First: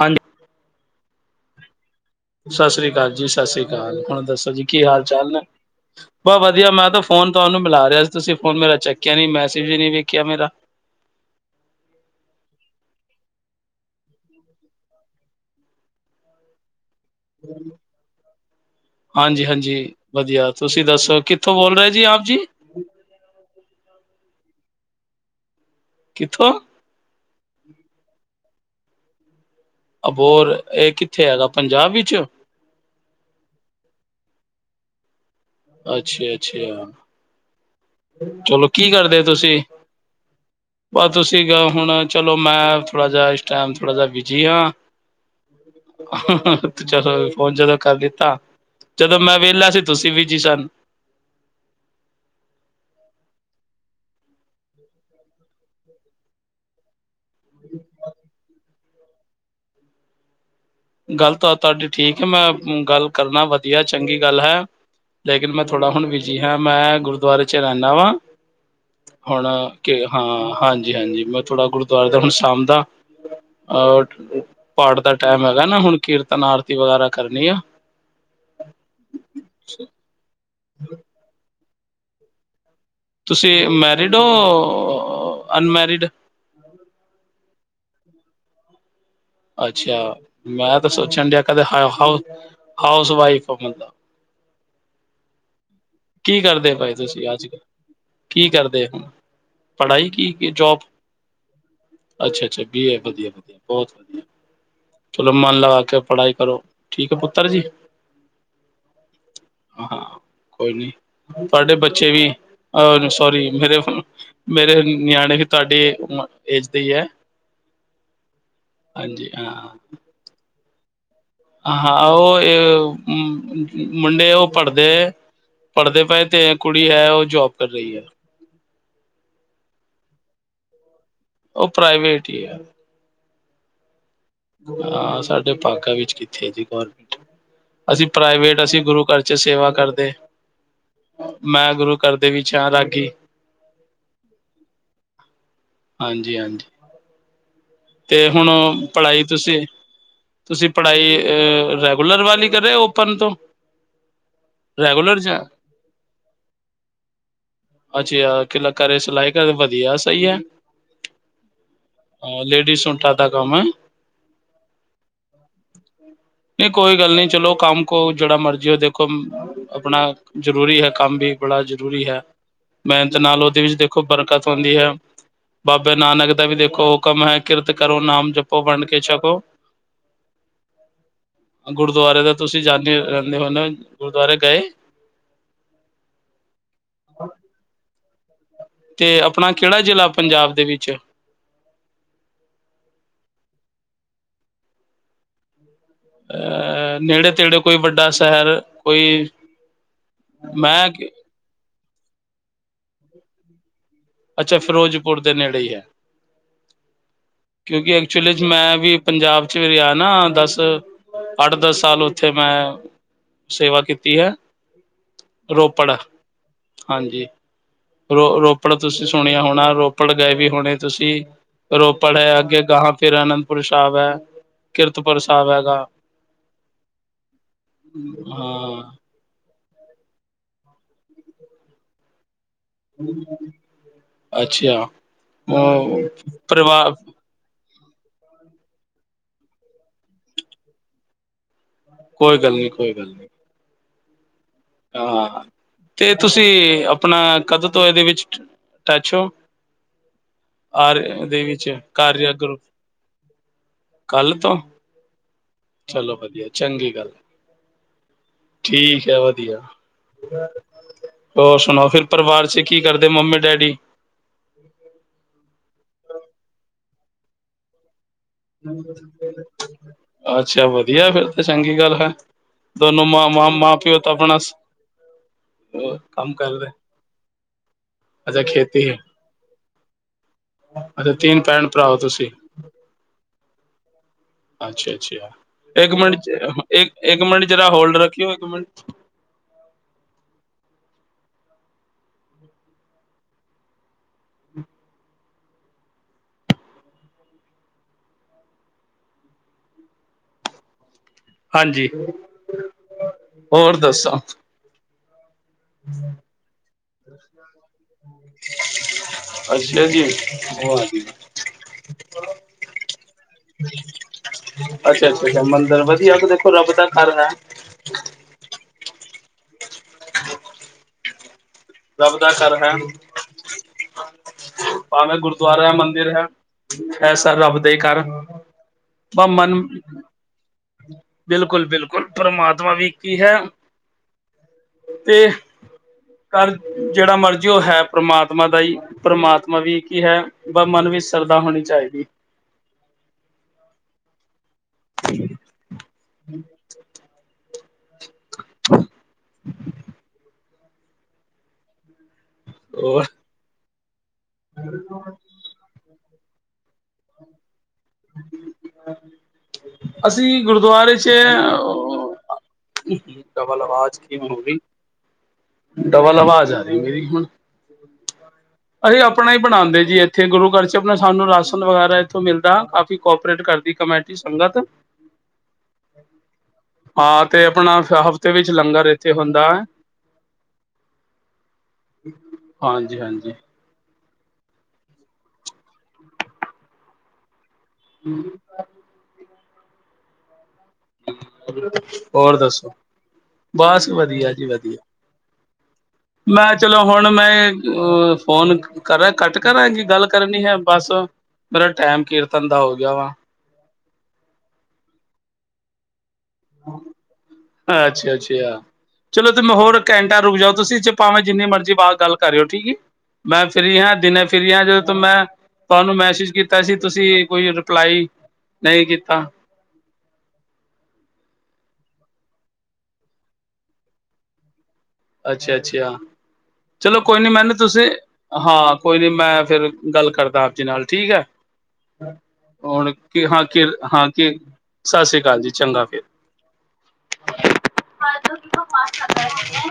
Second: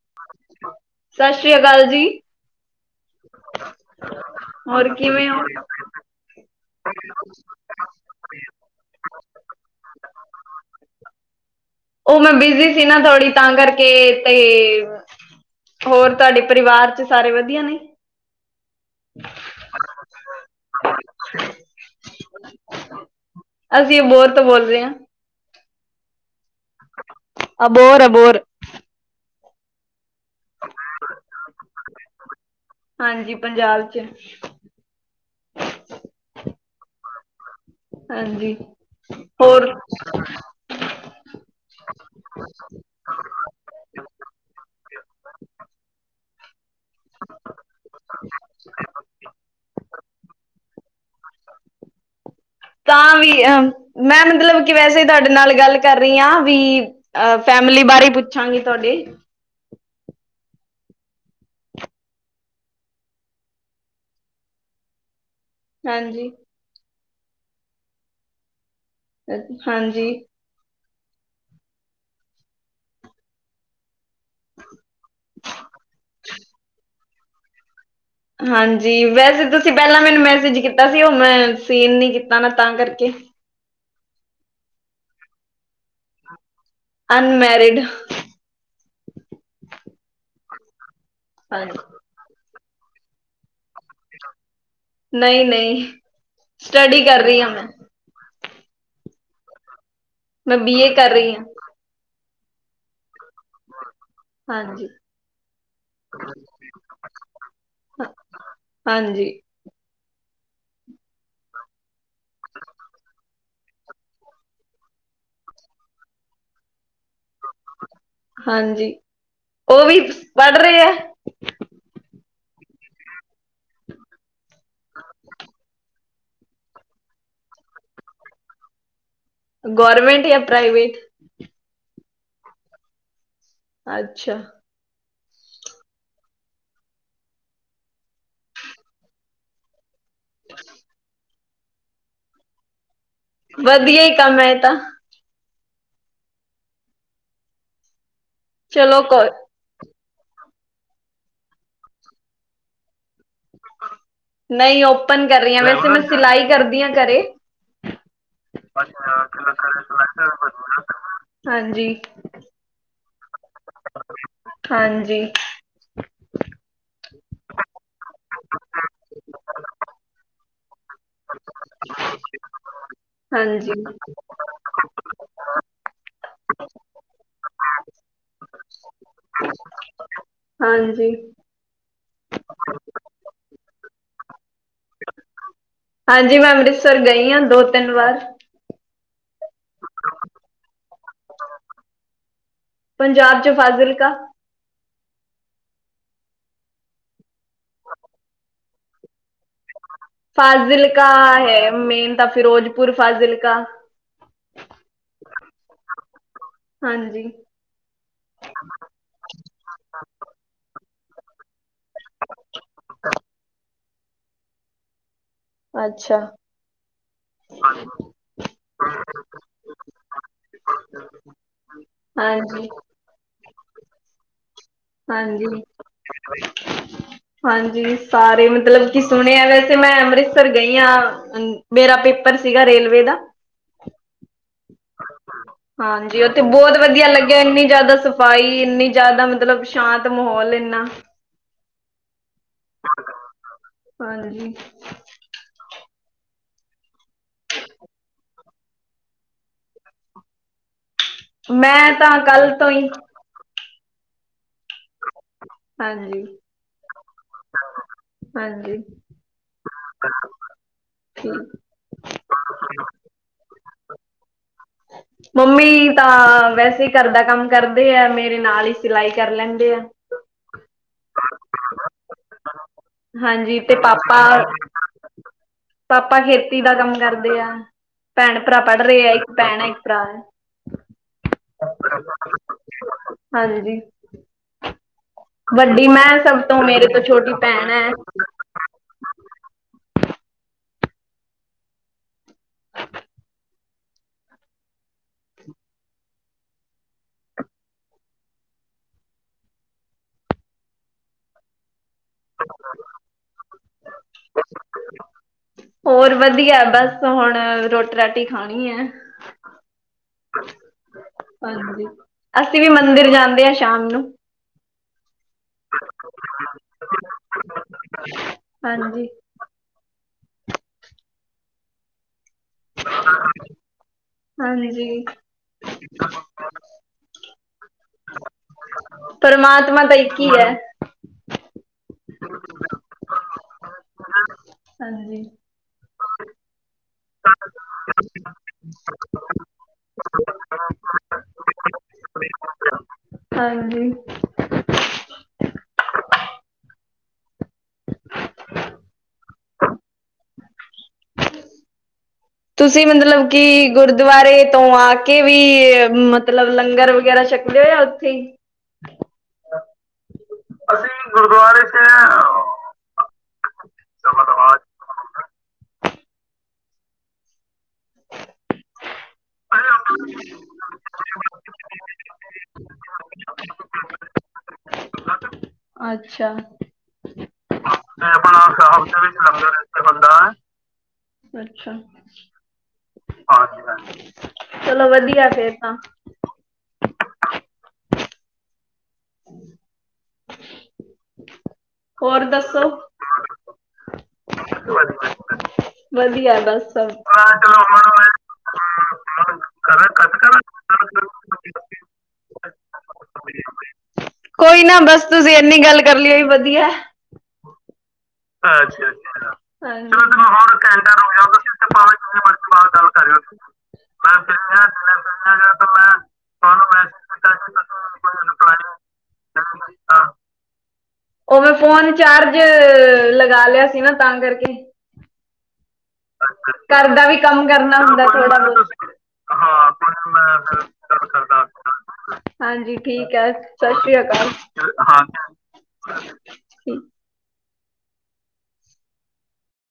ਹਾਂਜੀ ਸਤਿ ਸ੍ਰੀ ਅਕਾਲ ਜੀ ਸਤਿ ਸ੍ਰੀ ਅਕਾਲ ਜੀ ਸਤਿ ਸ਼੍ਰੀ ਅਕਾਲ ਹੁਣ ਦੱਸੋ ਜੀ ਕੀ ਹੋਰ ਹਾਲ ਕਿਵੇਂ ਚਾਲ ਹੋ? ਨੇ ਬਹੁਤ ਵਧੀਆ ਮੈਂ ਤਾਂ ਫੋਨ ਤੁਹਾਨੂੰ ਮਿਲਾ ਰਿਹਾ ਸੀ ਤੁਸੀਂ ਫੋਨ ਮੇਰਾ ਚੱਕਿਆ ਨੀ ਮੈਸੇਜ ਵੀ ਨਹੀਂ ਵੇਖਿਆ ਮੇਰਾ ਉਹ ਮੈਂ ਬਿਜ਼ੀ ਸੀ ਨਾ ਥੋੜੀ ਤਾਂ ਕਰਕੇ ਤੇ ਹੋਰ ਤੁਹਾਡੇ ਪਰਿਵਾਰ ਚ ਸਾਰੇ ਵਧੀਆ ਨੇ ਹਾਂਜੀ-ਹਾਂਜੀ ਵਧੀਆ ਤੁਸੀਂ ਦੱਸੋ ਕਿੱਥੋਂ ਬੋਲ ਰਹੇ ਜੀ ਆਪ ਜੀ ਅਸੀਂ ਅਬੋਹਰ ਤੋਂ ਬੋਲਦੇ ਹਾਂ ਕਿੱਥੋਂ ਅਬੋਰ-ਅਬੋਰ ਅਬੋਰ ਇਹ ਕਿੱਥੇ ਹੈਗਾ ਪੰਜਾਬ ਵਿੱਚ ਹਾਂਜੀ ਪੰਜਾਬ ਚ ਅੱਛਾ-ਅੱਛਾ, ਹਾਂਜੀ ਚਲੋ ਕੀ ਕਰਦੇ ਤੁਸੀਂ? ਹੋਰ ਬ ਤੁਸੀਂ, ਹੁਣ ਚਲੋ। ਮੈਂ ਥੋੜਾ ਜਿਹਾ ਇਸ ਟਾਈਮ ਥੋੜਾ ਜਿਹਾ ਬਿਜੀ ਹਾਂ। ਅਹ-ਅਹ, ਚਲੋ ਫੋਨ ਜਦੋਂ ਕਰ ਲਿਤਾ। ਜਦੋਂ ਮੈਂ ਵਿਹਲਾ ਸੀ ਤੁਸੀਂ ਬੀਜੀ ਸਨ- [unintelligible] ਤਾਂ ਵੀ ਅਹ, ਮੈਂ ਮਤਲਬ ਕਿ ਵੈਸੇ ਹੀ ਤੁਹਾਡੇ ਨਾਲ ਗੱਲ ਕਰ ਰਹੀ ਹਾਂ ਵੀ- ਅ, ਫੈਮਿਲੀ ਬਾਰੇ ਪੁੱਛਾਂਗੀ ਤੁਹਾਡੇ। ਗੱਲ ਤਾਂ ਤੁਹਾਡੀ ਠੀਕ ਹੈ, ਮੈਂ ਗੱਲ ਕਰਨਾ ਵਧੀਆ ਚੰਗੀ ਗੱਲ ਹੈ। ਲੇਕਿਨ, ਮੈਂ ਥੋੜ੍ਹਾ ਹੁਣ ਹਾਂਜੀ ਬਿਜੀ ਹਾਂ। ਮੈਂ ਗੁਰਦੁਆਰੇ ਚ ਰਹਿੰਦਾ ਵਾਂ। ਹੁਣ ਕੇ ਹਾਂਜੀ ਹਾਂ, ਹਾਂਜੀ- ਹਾਂਜੀ ਮੈਂ ਥੋੜ੍ਹਾ ਗੁਰਦੁਆਰੇ ਦਾ ਹੁਣ ਸਾਂਭਦਾ- ਅਹ ਪਾਠ ਦਾ ਟਾਈਮ ਹੈਗਾ ਨਾ ਹੁਣ, ਕੀਰਤਨ ਆਰਤੀ ਵਗੈਰਾ ਕਰਨੀ ਆ। ਹਾਂਜੀ- ਵੈਸੇ ਤੁਸੀਂ ਪਹਿਲਾਂ ਮੈਨੂੰ ਮੈਸੇਜ ਕੀਤਾ ਸੀ। ਉਹ ਮੈਂ ਸੀਨ ਨੀ ਕੀਤਾ ਤਾਂ ਕਰਕੇ! ਤੁਸੀਂ ਮੈਰਿਡ ਹੋ ਅਨਮੈਰਿਡ। ਅਨਮੈਰਿਡ ਅੱਛ- ਮੈਂ ਤਾਂ ਸੋਚਣ ਡ ਕਦੇ ਹਾਊਸ ਵਾਈਫ ਆ ਮਤਲਬ ਨਹੀਂ-ਨਹੀਂ ਕੀ, ਕਰਦੇ ਭਾਈ ਤੁਸੀਂ ਅੱਜ ਕੱਲ। ਕੀ ਕਰਦੇ ਹੁਣ ਪੜ੍ਹਾਈ ਕੀ ਕੀ ਮੈਂ ਜੋਬ ਬੀ ਏ ਕਰ ਰਹੀ ਹਾਂ ਅੱਛਾ-ਅੱਛਾ ਹੈ ਵਧੀਆ ਵਧੀਆ ਬਹੁਤ ਵਧੀਆ ਹਾਂਜੀ ਚਲੋ ਮਨ ਲਗਾ ਕੇ ਪੜ੍ਹਾਈ ਕਰੋ ਠੀਕ ਹੈ ਪੁੱਤਰ ਜੀ ਹਾਂਜੀ ਹ ਕੋਈ ਨੀ, ਤੁਹਾਡੇ ਬੱਚੇ ਵੀ ਅਹ, ਸੋਰੀ ਮੇਰੇ ਮੇਰੇ ਨਿਆਣੇ ਵੀ ਤੁਹਾਡੀ ਏਜ ਦੀ ਹੈ। ਹਾਂਜੀ, ਉਹ ਵੀ ਪੜ੍ਹ ਰਹੇ ਹੈ। ਹਾਂ, ਉਹ ਇਹ ਮੁੰਡੇ ਉਹ ਪੜ੍ਹਦੇ ਪੜ੍ਹਦੇ ਪਏ, ਤੇ ਕੁੜੀ ਹੈ ਉਹ ਜੋਬ ਕਰ ਰਹੀ ਹੈ। ਗੌਰਰਮੈਂਟ ਜਾਂ ਪ੍ਰਾਈਵੇਟ ਉਹ ਪ੍ਰਾਈਵੇਟ ਹੀ ਹੈ। ਅੱਛਾ ਹਾਂ, ਸਾਡੇ ਭਾਗਾਂ ਵਿੱਚ ਕਿੱਥੇ ਜੀ ਗੌਰਮਿੰਟ ਅਸੀਂ ਪ੍ਰਾਈਵੇਟ ਅਸੀਂ ਗੁਰੂ ਘਰ ਚ ਸੇਵਾ ਕਰਦੇ। [unintelligible] ਮੈਂ ਗੁਰੂ ਘਰ ਦੇ ਵਿੱਚ ਹਾ ਰਾਗੀ। ਵਧੀਆ ਹੀ ਕੰਮ ਹੈ। ਇਹ ਤਾਂ ਹਾਂਜੀ-ਹਾਂਜੀ ਤੇ ਹੁਣ, ਚਲੋ ਪੜ੍ਹਾਈ ਕੋ ਤੁਸੀਂ ਤੁਸੀਂ ਪੜ੍ਹਾਈ ਅ ਰੈਗੂਲਰ ਵੱਲ ਹੀ ਕਰ ਰਹੇ! ਓਪਨ ਤੋਂ- ਨਹੀਂ ਰੈਗੂਲਰ ਓਪਨ ਜਾਂ ਕਰ ਰਹੀ। ਵੈਸੇ ਮੈਂ ਸਿਲਾਈ ਕਰਦੀ ਹਾਂ, ਘਰੇ ਅੱਛਾ ਕਿਲਾ ਅ ਘਰੇ ਸਿਲਾਈ ਕਰ ਵਧੀਆ ਸਹੀ ਹਾਂਜੀ [unintelligible] ਲੇਡੀਸ ਸੂਟਾਂ ਦਾ ਕੰਮ ਏ। ਹਾਂਜੀ ਨਹੀਂ ਕੋਈ ਗੱਲ ਨੀ ਚਲੋ ਕੰਮ ਕੋ ਜਿਹੜਾ ਮਰਜ਼ੀ, ਉਹ ਦੇਖੋ ਆਪਣਾ। ਜ਼ਰੂਰੀ ਹੈ ਕੰਮ ਵੀ ਬੜਾ ਜ਼ਰੂਰੀ ਹੈ, ਮਿਹਨਤ ਨਾਲ ਉਹਦੇ ਹਾਂਜੀ ਵਿੱਚ ਦੇਖੋ ਪਰ ਹੁੰਦੀ ਹੈ। ਬਾਬੇ ਨਾਨਕ ਦਾ ਵੀ ਦੇਖੋ ਹੁਕਮ ਹੈ, ਕਿਰਤ ਕਰੋ ਨਾਮ ਜਪੋ ਵੰਡ ਕੇ ਛਕੋ। ਕੇ ਛਕੋ। ਹਾਂਜੀ ਗੁਰਦੁਆਰੇ ਤਾਂ ਤੁਸੀਂ ਜਾਂਦੇ ਰਹਿੰਦੇ ਹੁੰਦੇ ਹੋ। ਗੁਰਦੁਆਰੇ ਗਏ। ਹਾਂਜੀ, ਮੈਂ ਅੰਮ੍ਰਿਤਸਰ ਗਈ ਹਾਂ ਦੋ ਤਿੰਨ ਵਾਰ। ਤੇ, ਆਪਣਾ ਕਿਹੜਾ ਜ਼ਿਲ੍ਹਾ ਪੰਜਾਬ ਦੇ ਵਿੱਚ। ਪੰਜਾਬ ਚ ਫਾਜ਼ਿਲਕਾ। ਅਹ ਨੇੜੇ ਤੇੜੀਉ ਕੋਈ ਵੱਡਾ ਸ਼ਹਿਰ ਕੋਈ। ਮੈਂ ਫਾਜ਼ਿਲਕਾ ਕਾ ਹੈ ਮੇਨ ਤਾਂ ਫਿਰੋਜ਼ਪੁਰ ਫਾਜ਼ਿਲਕਾ। ਅੱਛਾ ਫਿਰੋਜ਼ਪੁਰ ਦੇ ਨੇੜੇ ਹੀ ਹੈ। ਹਾਂਜੀ। ਕਿਉਂਕਿ ਐਕਚੁਲੀ 'ਚ ਮੈਂ ਵੀ ਪੰਜਾਬ 'ਚ ਰਿਹਾ ਨਾ ਦਸ। ਅੱਠ ਦਸ ਸਾਲ ਉੱਥੇ ਮੈਂ ਸੇਵਾ ਕੀਤੀ ਹੈ। ਰੋਪੜ ਅੱਛਾ। ਹਾਂਜੀ ਰੋ ਰੋਪੜ। ਤੁਸੀਂ ਸੁਣਿਆ ਹੋਣਾ ਰੋਪੜ ਗਏ ਵੀ ਹੋਣੇ ਤੁਸੀਂ ਰੋਪੜ ਹੈ। ਅੱਗੇ ਹਾਂਜੀ, ਜਾਕੇ ਗਾਹਾਂ। ਫਿਰ ਅਨੰਦਪੁਰ ਸ਼ਾਹਿਬ ਏ। ਹਾਂਜੀ ਹਾਂਜੀ ਸਾਰੇ ਹਾਂ ਮਤਲਬ ਕਿ। ਸੁਣਿਆ ਵੈਸੇ ਮੈਂ ਅੰਮ੍ਰਿਤਸਰ ਗਈ ਆਂ। ਮੇਰਾ ਪੇਪਰ ਸੀਗਾ ਰੇਲਵੇ ਦਾ। ਅੱਛਾ ਉਹ ਪਰਿਵਾਰ। ਕਿ ਇੰਨੀ ਜ਼ਿਆਦਾ ਸਫ਼ਾਈ ਇੰਨੀ ਜ਼ਿਆਦਾ ਮਤਲਬ ਸ਼ਾਂਤ ਮਾਹੌਲ ਇੰਨਾ। ਕੋਈ ਗੱਲ ਨਹੀਂ ਕੋਈ ਗੱਲ ਨਹੀਂ। ਹਾਂਜੀ। ਹਾਂ ਤੇ ਤੁਸੀਂ ਆਪਣਾ ਕਦੋਂ ਤੋਂ ਇਹਦੇ ਵਿੱਚ। ਅ ਟੈਚੋ ਹੋ ਔਰ ਇਹਦੇ ਵਿੱਚ ਮੈਂ ਤਾਂ ਕਾਰਿਆ ਕੱਲ ਗਰੁੱਪ। ਤੋਂ ਹੀ ਕੱਲ੍ਹ ਤੋਂ। ਚਲੋ ਹਾਂਜੀ, ਵਧੀਆ ਚੰਗੀ ਗੱਲ ਹਾਂਜੀ ਠੀਕ ਹੈ ਵਧੀਆ। ਹੋਰ ਠੀਕ। ਸੁਣਾਓ, ਫਿਰ ਪਰਿਵਾਰ ਚ ਕੀ ਕਰਦੇ ਮੰਮੀ ਡੈਡੀ। [unintelligible] ਮੰਮੀ ਤਾਂ ਵੈਸੇ ਘਰ ਦਾ ਕੰਮ ਕਰਦੇ ਆ, ਮੇਰੇ ਨਾਲ ਹੀ ਸਿਲਾਈ ਕਰ ਲੈਂਦੇ ਆ। ਅੱਛਾ ਵਧੀਆ ਫਿਰ ਤਾਂ ਚੰਗੀ ਗੱਲ ਹੈ। ਦੋਨੋ ਮ ਹਾਂਜੀ ਤੇ ਮਾਂ ਪਿਓ ਤਾਂ ਆਪਣਾ। ਪਾਪਾ ਪਾਪਾ ਕੰਮ ਖੇਤੀ ਕਰਦੇ ਦਾ ਕੰਮ ਕਰਦੇ ਆ। ਭੈਣ ਅੱਛਾ ਭਰਾ ਪੜ੍ਹ ਖੇਤੀ ਹੈ ਰਹੇ ਆ ਇੱਕ ਭੈਣ ਹੈ। ਇੱਕ ਅੱਛਾ ਤਿੰਨ ਭੈਣ ਹੋ ਭਰਾ। ਤੁਸੀਂ ਹਾਂਜੀ। ਅੱਛਾ ਅੱਛਾ ਵੱਡੀ ਇੱਕ ਮੈਂ ਮਿੰਟ ਸਭ ਤੋਂ ਮੇਰੇ ਇੱਕ ਤੋਂ ਇੱਕ ਛੋਟੀ ਮਿੰਟ ਜਰਾ ਭੈਣ ਹੈ। ਹੋਲਡ ਰੱਖਿਓ ਇੱਕ ਮਿੰਟ। ਹਾਂਜੀ ਹੋਰ ਦੱਸੋ। [unintelligible] ਵਧੀਆ ਬਸ ਹੁਣ ਰੋਟੀ ਰਾਟੀ ਖਾਣੀ ਹੈ [unintelligible] ਅੱਛਾ ਜੀ। ਉਹ ਆ ਗਈ। ਹਾਂਜੀ ਅਸੀਂ ਵੀ ਮੰਦਿਰ ਜਾਂਦੇ ਹਾਂ ਸ਼ਾਮ ਨੂੰ। ਅੱਛਾ ਅੱਛਾ ਅੱਛਾ ਮੰਦਿਰ ਵਧੀਆ ਹੈ। ਇਹ ਤਾਂ ਦੇਖੋ ਰੱਬ ਦਾ ਘਰ ਹੈ। ਹਾਂਜੀ। ਰੱਬ ਦਾ ਘਰ ਹੈ ਹਾਂਜੀ। ਭਾਵੇਂ ਗੁਰ। ਗੁਰਦੁਆਰਾ, ਮੰਦਿਰ ਹੈ। ਇਹ ਸਭ ਰੱਬ ਦੇ ਘਰ। ਆਪਾਂ ਮਨ। ਪਰਮਾਤਮਾ ਤਾਂ ਇੱਕ ਹੀ ਹੈ ਬਿਲਕੁਲ ਬਿਲਕੁਲ ਪਰਮਾਤਮਾ ਵੀ ਇੱਕ ਹੀ ਹੈ ਤੇ। ਹਾਂਜੀ ਘਰ ਜਿਹੜਾ ਮਰਜ਼ੀ ਉਹ ਹੈ। ਪਰਮਾਤਮਾ ਦਾ ਈ। ਪਰਮਾਤਮਾ ਵੀ ਇੱਕ ਹੀ ਹੈ। ਬਸ ਮਨ ਵਿੱਚ ਸ਼ਰਧਾ ਹੋਣੀ ਚਾਹੀਦੀ ਹੈ। ਹਾਂਜੀ। ਹੂੰ। [unintelligible] [unintelligible] ਤੁਸੀਂ ਹੋਰ ਮਤਲਬ ਕਿ ਗੁਰਦੁਆਰੇ ਤੋਂ ਆ ਕੇ ਵੀ। ਮਤਲਬ ਲੰਗਰ ਵਗੈਰਾ ਛਕਦੇ ਹੋ ਜਾ ਉੱਥੇ ਹੀ। [unintelligible] ਅਸੀਂ ਗੁਰਦੁਆਰੇ 'ਚ। ਹਾਂ ਉਹ। ਹੂੰ ਪਹਿਲਾ ਆਵਾਜ਼ ਕਿ ਹੋ ਗਈ। ਡਬਲ ਅਵਾਜ਼ ਆ ਰਹੀ ਮੇਰੀ ਹੁਣ। ਅਸੀਂ ਆਪਣਾ ਹੀ ਬਣਾਉਂਦੇ ਜੀ ਇੱਥੇ ਗੁਰੂ ਘਰ ਆਪ ਸਾਨੂੰ ਰਾਸ਼ਨ ਵਗੈਰਾ ਇੱਥੋਂ ਮਿਲਦਾ, ਕਾਫੀ ਕੋਪਰੇਟ ਕਰਦੀ ਕਮੇਟੀ ਸੰਗਤ। ਅੱਛਾ। ਹਾਂ ਤੇ ਆਪਣਾ ਹਫ਼ਤੇ ਆਪਣਾ ਵਿੱਚ ਸਾਹਿਬ ਲੰਗਰ ਦੇ ਇੱਥੇ ਵਿੱਚ ਹੁੰਦਾ ਲੰਗਰ ਹੈ। ਇੱਥੇ ਹੁੰਦਾ ਹੈ ਅੱਛਾ, ਹਾਂਜੀ ਹਾਂਜੀ [unintelligible] ਚਲੋ ਵਧੀਆ ਫੇਰ ਤਾਂ। ਹੂੰ ਹੋਰ ਦੱਸੋ, ਬਸ ਵਧੀਆ ਜੀ, ਵਧੀਆ। ਵਧੀਆ ਮੈਂ ਬਸ ਚਲੋ ਸਭ ਹੁਣ ਮੈਂ, ਚਲੋ ਹੁਣ ਅ ਫੋਨ ਕਰਾਂ ਕੱਟ ਮੈਂ ਕਰਾਂ, ਕੀ ਗੱਲ ਕੱਟ ਕਰਨੀ ਐ, ਬਸ ਕਰਾਂ ਮੇਰਾ ਟੈਮ ਕੀਰਤਨ ਦਾ ਹੋ ਗਿਆ ਵਾ। ਕੋਈ ਨਾ ਬਸ, ਤੁਸੀਂ ਐਨੀ ਗੱਲ ਕਰ ਲੀ ਓਹੀ ਵਧੀਆ। ਅੱਛਾ- ਅੱਛਾ, ਚਲੋ ਤੁ ਹੋਰ ਘੰਟਾ ਤੁਸੀਂ ਰੁਕ ਜਾਓ, ਹੋਰ ਤੁਸੀਂ ਚ ਘੰਟਾ ਰੁਕ ਭਾਵੇਂ ਜਾਓ ਜਿੰਨੀ ਤੁਸੀਂ ਤੇ ਮਰਜ਼ੀ ਭਾਵੇਂ ਬਾਹਰ ਗੱਲ ਜਿੰਨੇ ਕਰਿਓ ਮਰਜ਼ੀ ਠੀਕ ਬਾਅਦ ਈ, ਗੱਲ ਕਰਿਓ ਮੈਂ ਫਰੀ ਹਾਂ, ਮੈਂ ਦਿਨੇ ਫਿਰ ਫਰੀ ਹਾਂ, ਨਾ ਜਦੋਂ ਤੋਂ ਦਿਨੇ ਮੈਂ ਸੁਣਿਆ ਗਿਆ ਤਾਂ ਤੁਹਾਨੂੰ ਮੈਂ ਮੈਸੇਜ ਤੁਹਾਨੂੰ ਕੀਤਾ ਸੀ, ਮੈਸੇਜ ਤੁਸੀਂ ਕੀਤਾ ਕੋਈ ਸੀ ਤੁਸੀਂ ਰਿਪਲਾਈ ਕੋਈ ਰਿਪਲਾਈ ਨਹੀਂ ਕੀਤਾ। ਨਹੀਂ ਕੀਤਾ ਉਹ ਮੈਂ ਫੋਨ ਚਾਰਜ ਲਗਾ ਲਿਆ ਸੀ ਨਾ, ਤਾਂ ਕਰਕੇ। ਅੱਛਾ- ਅੱਛਾ, ਅੱਛਾ ਘਰ ਚਲੋ ਦਾ ਵੀ ਕੋਈ ਨਹੀਂ ਕੰਮ ਮੈਨੂੰ ਕਰਨਾ ਤੁਸੀਂ, ਹੁੰਦਾ ਥੋੜਾ ਬਹੁਤ ਹਾਂ ਬਹੁਤ ਕੋਈ ਨੀ ਮੈਂ ਫੇਰ ਹਾਂ ਕੋਈ ਗੱਲ ਨਾ ਮੈਂ ਕਰਦਾ ਆਪ ਫਿਰ ਜੀ ਨਾਲ, ਗੱਲ ਠੀਕ ਐ। ਕਰਦਾ ਹਾਂਜੀ ਹੁਣ ਠੀਕ ਕਿ ਹੈ ਹਾਂ ਕਿ- ਸਤਿ ਸ਼੍ਰੀ ਹਾਂ ਅਕਾਲ ਕਿ, ਸਸ਼ ਰੀ ਹਾਂ ਕਾਲ ਜੀ, ਚੰਗਾ ਫੇਰ।